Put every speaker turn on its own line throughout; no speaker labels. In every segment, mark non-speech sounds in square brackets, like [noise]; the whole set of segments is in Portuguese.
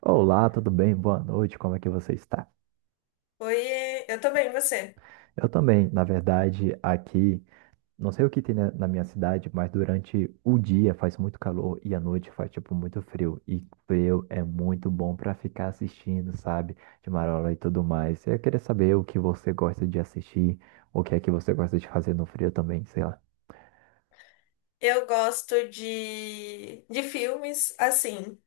Olá, tudo bem? Boa noite, como é que você está?
Oi, eu tô bem, você?
Eu também, na verdade, aqui, não sei o que tem na minha cidade, mas durante o dia faz muito calor e à noite faz, tipo, muito frio. E frio é muito bom para ficar assistindo, sabe? De marola e tudo mais. Eu queria saber o que você gosta de assistir, o que é que você gosta de fazer no frio também, sei lá.
Eu gosto de filmes assim.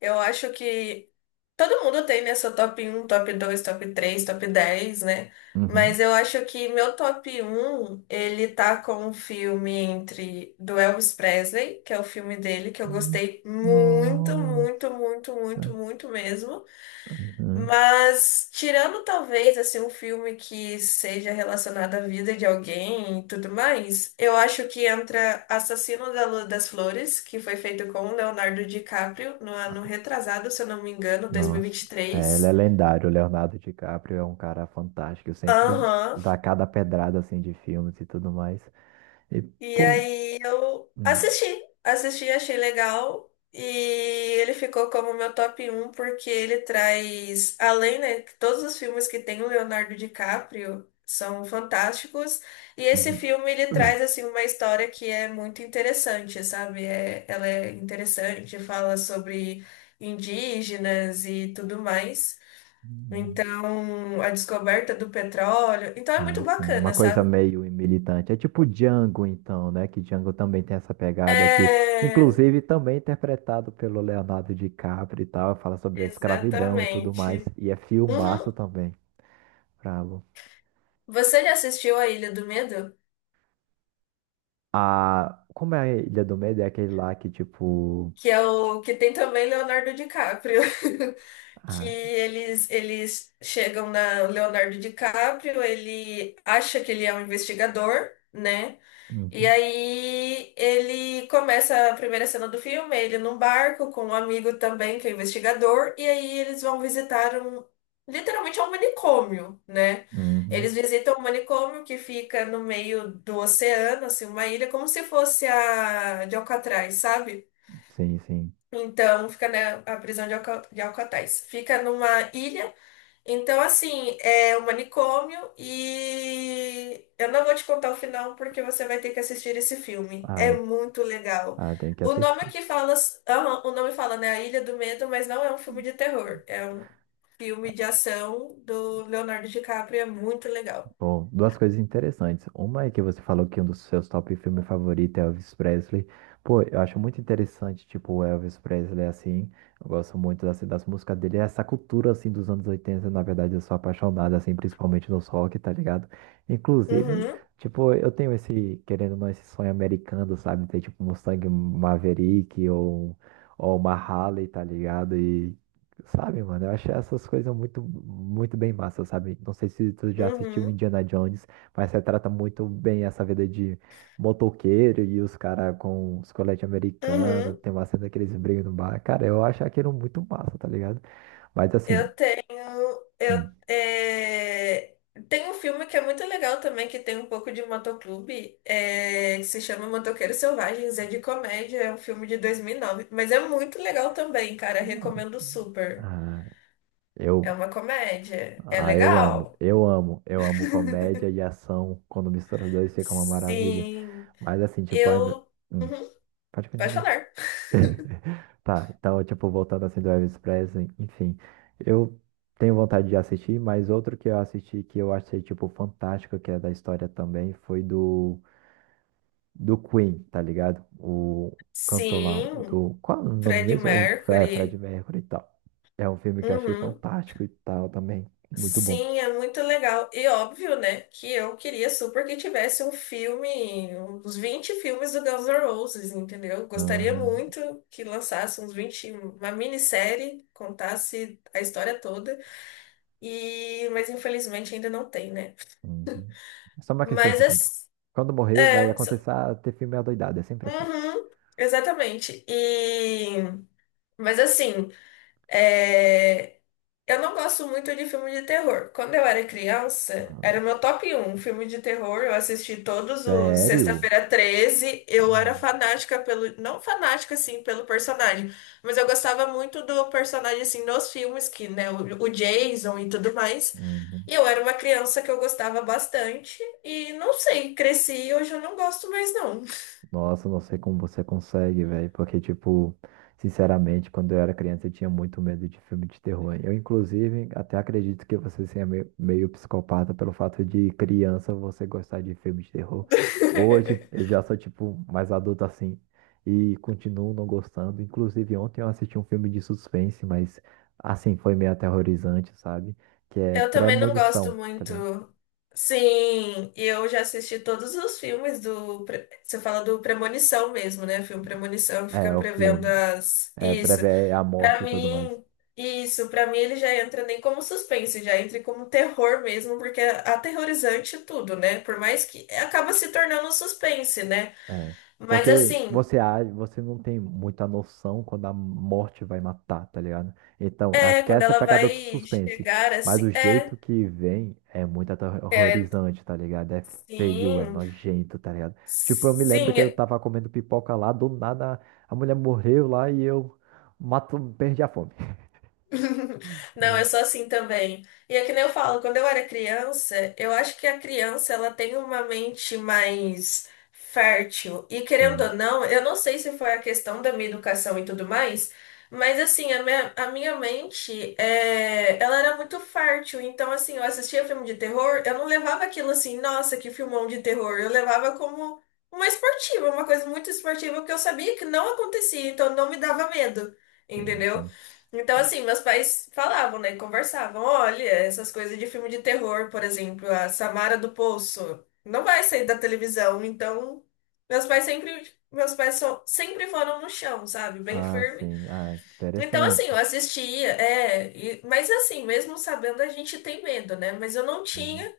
Eu acho que todo mundo tem, né, seu top um top 2 top 3 top 10 né? Mas
Uhum.
eu acho que meu top um ele tá com um filme entre do Elvis Presley, que é o filme dele que eu gostei muito, muito,
Nossa.
muito, muito, muito mesmo.
Uhum.
Mas tirando talvez assim um filme que seja relacionado à vida de alguém e tudo mais, eu acho que entra Assassino da Lua das Flores, que foi feito com o Leonardo DiCaprio no ano retrasado, se eu não me engano,
Nossa, é, ele é
2023.
lendário. O Leonardo DiCaprio é um cara fantástico. Sempre
Aham,
dá cada pedrada assim de filmes e tudo mais. E,
e
pô.
aí eu
hum,
assisti, assisti, achei legal. E ele ficou como meu top um porque ele traz, além, né, que todos os filmes que tem o Leonardo DiCaprio são fantásticos. E esse
uhum.
filme ele
[clears throat]
traz assim uma história que é muito interessante, sabe? É, ela é interessante, fala sobre indígenas e tudo mais.
Hum,
Então, a descoberta do petróleo. Então é muito
Ah, sim.
bacana,
Uma coisa
sabe?
meio militante. É tipo Django, então, né? Que Django também tem essa pegada aqui.
É,
Inclusive, também interpretado pelo Leonardo DiCaprio e tal. Fala sobre a escravidão e tudo mais.
exatamente.
E é filmaço
Uhum.
também. Bravo.
Você já assistiu A Ilha do Medo?
Ah, como é a Ilha do Medo? É aquele lá que, tipo.
Que é o que tem também Leonardo DiCaprio. [laughs] Que
Ah,
eles chegam na Leonardo DiCaprio, ele acha que ele é um investigador, né? E
uhum.
aí ele começa a primeira cena do filme, ele num barco com um amigo também que é investigador, e aí eles vão visitar um, literalmente é um manicômio, né?
Uhum.
Eles visitam um manicômio que fica no meio do oceano, assim, uma ilha, como se fosse a de Alcatraz, sabe?
Sim, sim.
Então fica, né, a prisão de Alcatraz. Fica numa ilha então, assim, é o manicômio e eu não vou te contar o final porque você vai ter que assistir esse filme.
Ah,
É
é-
muito legal.
ah, tem que
O nome
assistir.
que fala, aham, o nome fala, né, A Ilha do Medo, mas não é um filme de terror. É um filme de ação do Leonardo DiCaprio, é muito legal.
Bom, duas coisas interessantes. Uma é que você falou que um dos seus top filmes favoritos é Elvis Presley. Pô, eu acho muito interessante, tipo, o Elvis Presley, assim. Eu gosto muito assim, das músicas dele. É essa cultura, assim, dos anos 80, na verdade, eu sou apaixonado, assim, principalmente no rock, tá ligado? Inclusive,
Uhum,
tipo, eu tenho esse, querendo ou não, esse sonho americano, sabe? Ter, tipo, um Mustang Maverick ou uma Harley, tá ligado? Sabe, mano, eu acho essas coisas muito, muito bem massa, sabe? Não sei se tu já assistiu
uhum,
Indiana Jones, mas retrata muito bem essa vida de motoqueiro e os caras com os coletes americanos,
uhum.
tem uma cena que eles brigam no bar. Cara, eu acho aquilo muito massa, tá ligado? Mas assim,
Eu tenho. Eu,
hum,
é, tem um filme que é muito legal também, que tem um pouco de motoclube, é, que se chama Motoqueiros Selvagens, é de comédia, é um filme de 2009 mas é muito legal também, cara, recomendo super.
ah,
É
eu,
uma comédia, é
eu amo,
legal.
eu amo, eu amo comédia e ação, quando mistura os dois fica uma maravilha.
Sim,
Mas assim, tipo, ainda...
eu.
Hum,
Uhum,
pode
pode
continuar.
falar.
[laughs] Tá, então, tipo, voltando assim do Elvis Presley, enfim, eu tenho vontade de assistir, mas outro que eu assisti que eu achei, tipo, fantástico, que é da história também, foi do Queen, tá ligado? O cantor lá, o
Sim,
do... Qual é o nome
Freddie
mesmo? É, Fred
Mercury.
Mercury e tal. É um filme que eu achei
Uhum.
fantástico e tal também, muito bom.
Sim, é muito legal. E óbvio, né, que eu queria super que tivesse um filme, uns 20 filmes do Guns N' Roses, entendeu? Gostaria
Aham,
muito que lançasse uns 20 uma minissérie, contasse a história toda. E, mas infelizmente ainda não tem, né?
uhum. É só uma questão de tempo.
Mas
Quando morrer, vai
é, é,
acontecer ter filme adoidado, é sempre assim.
uhum, exatamente. E, mas assim, é, eu não gosto muito de filme de terror. Quando eu era criança, era
Nossa.
o meu top um filme de terror. Eu assisti todos os
Sério?
Sexta-feira 13. Eu era
Não.
fanática pelo. Não fanática, assim, pelo personagem. Mas eu gostava muito do personagem, assim, nos filmes, que, né, o Jason e tudo mais. E
Uhum.
eu era uma criança que eu gostava bastante. E não sei, cresci e hoje eu não gosto mais, não.
Nossa, não sei como você consegue, velho. Porque, tipo, sinceramente, quando eu era criança, eu tinha muito medo de filme de terror. Eu, inclusive, até acredito que você seja meio psicopata pelo fato de criança você gostar de filme de terror. Hoje, eu
[laughs]
já sou, tipo, mais adulto assim. E continuo não gostando. Inclusive, ontem eu assisti um filme de suspense, mas, assim, foi meio aterrorizante, sabe? Que é
Eu também não gosto
Premonição, tá ligado?
muito. Sim, e eu já assisti todos os filmes do. Pre- Você fala do Premonição mesmo, né? Filme Premonição que fica
É, o
prevendo
filme.
as.
É,
Isso.
prevê a
Pra
morte e tudo mais.
mim, isso. Pra mim, ele já entra nem como suspense, já entra como terror mesmo, porque é aterrorizante tudo, né? Por mais que acaba se tornando um suspense, né?
É.
Mas
Porque
assim,
você age, você não tem muita noção quando a morte vai matar, tá ligado? Então,
é,
acho que
quando
essa é a
ela
pegada do
vai
suspense.
chegar
Mas o
assim. É,
jeito que vem é muito
é,
aterrorizante, tá ligado? É feio, é
sim.
nojento, tá ligado? Tipo, eu me lembro
Sim,
que eu tava comendo pipoca lá, do nada a mulher morreu lá e eu mato, perdi a fome. [laughs]
[laughs] não, eu
Hum.
sou assim também. E é que nem eu falo, quando eu era criança, eu acho que a criança ela tem uma mente mais fértil. E querendo
Sim,
ou não, eu não sei se foi a questão da minha educação e tudo mais, mas assim, a minha mente, é, ela era muito fértil. Então, assim, eu assistia filme de terror, eu não levava aquilo assim, nossa, que filmão de terror. Eu levava como uma esportiva, uma coisa muito esportiva, que eu sabia que não acontecia, então não me dava medo.
sim,
Entendeu?
sim.
Então, assim, meus pais falavam, né? Conversavam. Olha, essas coisas de filme de terror, por exemplo, a Samara do Poço não vai sair da televisão. Então, meus pais sempre, meus pais só, sempre foram no chão, sabe? Bem
Ah,
firme.
sim. Ah,
Então, assim, eu
interessante.
assistia, é, e- mas assim, mesmo sabendo, a gente tem medo, né? Mas eu não tinha.
Uhum,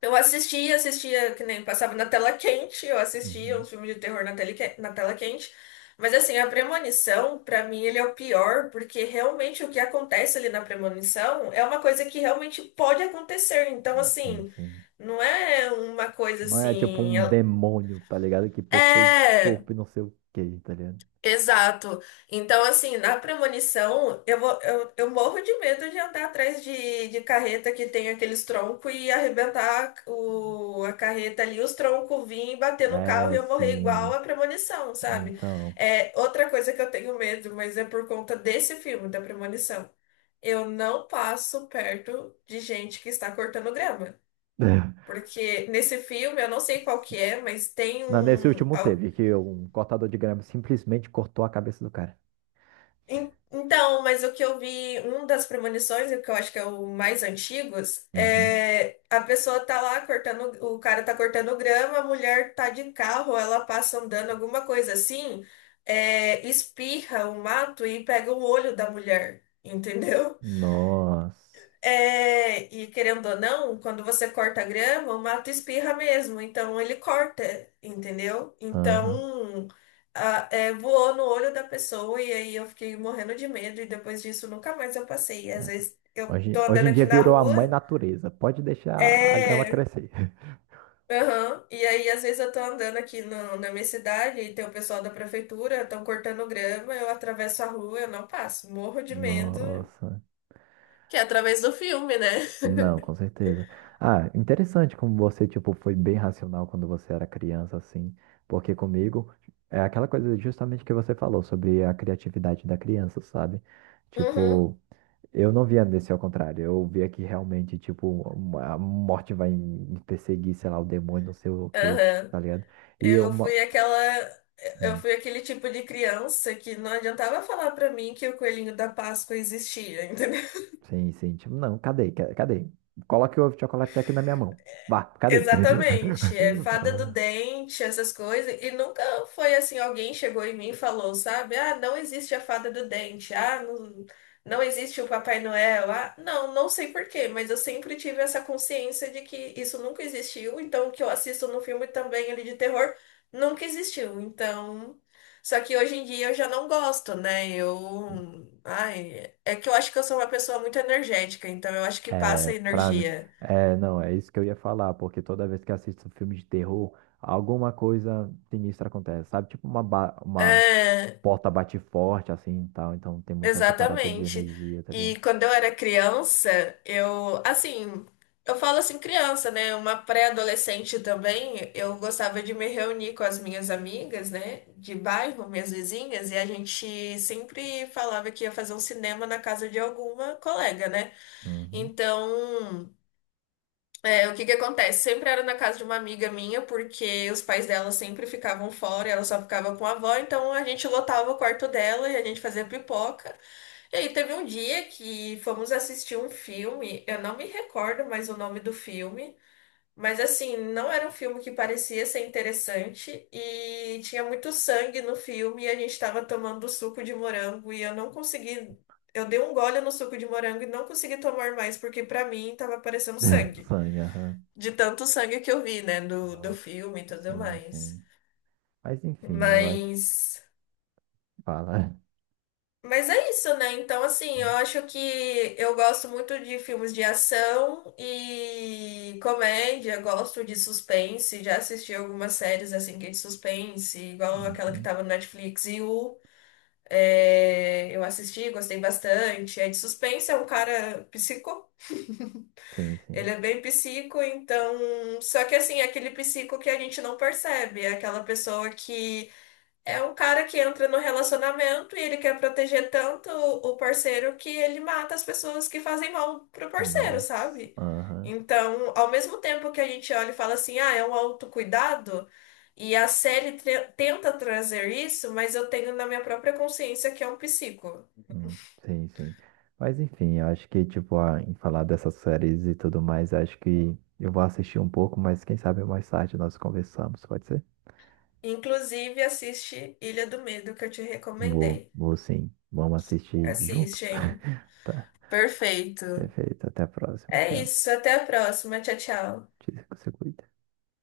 Eu assistia, assistia, que nem passava na tela quente, eu assistia um
uhum.
filme de terror na tela quente. Mas assim, a premonição, pra mim, ele é o pior, porque realmente o que acontece ali na premonição é uma coisa que realmente pode acontecer. Então,
Uhum. Sim,
assim,
sim.
não é uma coisa
Não é tipo
assim.
um demônio, tá ligado? Que possui
É.
corpo e não sei o quê, tá ligado?
Exato. Então, assim, na premonição, eu morro de medo de andar atrás de carreta que tem aqueles troncos e arrebentar o, a carreta ali, os troncos vir e bater no carro e
É,
eu morrer igual
sim.
a premonição, sabe?
Então.
É outra coisa que eu tenho medo, mas é por conta desse filme, da premonição. Eu não passo perto de gente que está cortando grama.
[laughs]
Porque nesse filme, eu não sei qual que
Sim.
é, mas tem
Não, nesse
um.
último teve, que um cortador de grama simplesmente cortou a cabeça do cara.
En- então, mas o que eu vi, um das premonições, e o que eu acho que é o mais antigos,
Uhum.
é a pessoa tá lá cortando, o cara tá cortando grama, a mulher tá de carro, ela passa andando, alguma coisa assim, é, espirra o mato e pega o olho da mulher, [laughs] entendeu?
Nossa.
É, e querendo ou não, quando você corta a grama, o mato espirra mesmo, então ele corta, entendeu?
Aham.
Então, a- é, voou no olho da pessoa e aí eu fiquei morrendo de medo e depois disso nunca mais eu passei. Às
É.
vezes eu tô
Hoje, hoje
andando
em
aqui
dia
na
virou a mãe
rua,
natureza. Pode deixar a grama
é,
crescer. [laughs]
aham, e aí às vezes eu tô andando aqui na minha cidade e tem o pessoal da prefeitura, estão cortando grama, eu atravesso a rua, eu não passo, morro de medo.
Nossa.
Que é através do filme, né?
Não,
[laughs]
com certeza. Ah, interessante como você, tipo, foi bem racional quando você era criança, assim, porque comigo é aquela coisa justamente que você falou sobre a criatividade da criança, sabe?
Uhum.
Tipo, eu não via desse ao contrário, eu via que realmente, tipo, a morte vai me perseguir, sei lá, o demônio, não sei o quê,
Aham.
tá ligado? E eu,
Eu
uma...
fui aquela. Eu
hum,
fui aquele tipo de criança que não adiantava falar pra mim que o coelhinho da Páscoa existia. [laughs]
sim, sim, tipo, não, cadê, cadê? Coloque o chocolate aqui na minha mão. Vá, cadê?
Exatamente, é fada do
[laughs]
dente, essas coisas, e nunca foi assim, alguém chegou em mim e falou, sabe? Ah, não existe a fada do dente, ah, não, não existe o Papai Noel, ah, não, não sei por quê, mas eu sempre tive essa consciência de que isso nunca existiu, então o que eu assisto no filme também ali de terror nunca existiu, então... Só que hoje em dia eu já não gosto, né? Eu... Ai, é que eu acho que eu sou uma pessoa muito energética, então eu acho que
É,
passa
pra mim.
energia.
É, não, é isso que eu ia falar, porque toda vez que assisto um filme de terror, alguma coisa sinistra acontece, sabe? Tipo uma
É,
porta bate forte, assim e tal. Então tem muito essa parada de
exatamente.
energia, tá ligado?
E quando eu era criança, eu, assim, eu falo assim criança, né? Uma pré-adolescente também, eu gostava de me reunir com as minhas amigas, né? De bairro, minhas vizinhas, e a gente sempre falava que ia fazer um cinema na casa de alguma colega, né?
Uhum.
Então, é, o que que acontece? Sempre era na casa de uma amiga minha, porque os pais dela sempre ficavam fora, e ela só ficava com a avó, então a gente lotava o quarto dela e a gente fazia pipoca. E aí, teve um dia que fomos assistir um filme, eu não me recordo mais o nome do filme, mas assim, não era um filme que parecia ser interessante e tinha muito sangue no filme e a gente estava tomando suco de morango e eu não consegui, eu dei um gole no suco de morango e não consegui tomar mais porque pra mim tava parecendo
[laughs]
sangue,
Sangue, aham.
de tanto sangue que eu vi, né, do
Nossa.
filme e tudo
Sim,
mais.
sim. Mas enfim, eu acho.
Mas
Fala.
Mas é isso, né? Então, assim, eu acho que eu gosto muito de filmes de ação e comédia, gosto de suspense, já assisti algumas séries assim que é de suspense, igual aquela que
Uhum.
tava no Netflix e o é, eu assisti, gostei bastante. É de suspense, é um cara psico,
Sim,
ele
sim.
é bem psico, então. Só que assim, é aquele psico que a gente não percebe, é aquela pessoa que. É um cara que entra no relacionamento e ele quer proteger tanto o parceiro que ele mata as pessoas que fazem mal pro parceiro,
Nossa.
sabe?
Aham.
Então, ao mesmo tempo que a gente olha e fala assim, ah, é um autocuidado, e a série tenta trazer isso, mas eu tenho na minha própria consciência que é um psico.
Hum, sim, sim. Mas enfim, eu acho que, tipo, em falar dessas séries e tudo mais, eu acho que eu vou assistir um pouco, mas quem sabe mais tarde nós conversamos, pode ser?
Inclusive, assiste Ilha do Medo, que eu te
Vou,
recomendei.
vou sim. Vamos assistir junto.
Assiste, hein?
[laughs] Tá,
Perfeito.
perfeito. Até a próxima.
É
Tchau.
isso, até a próxima. Tchau, tchau.
Se cuida.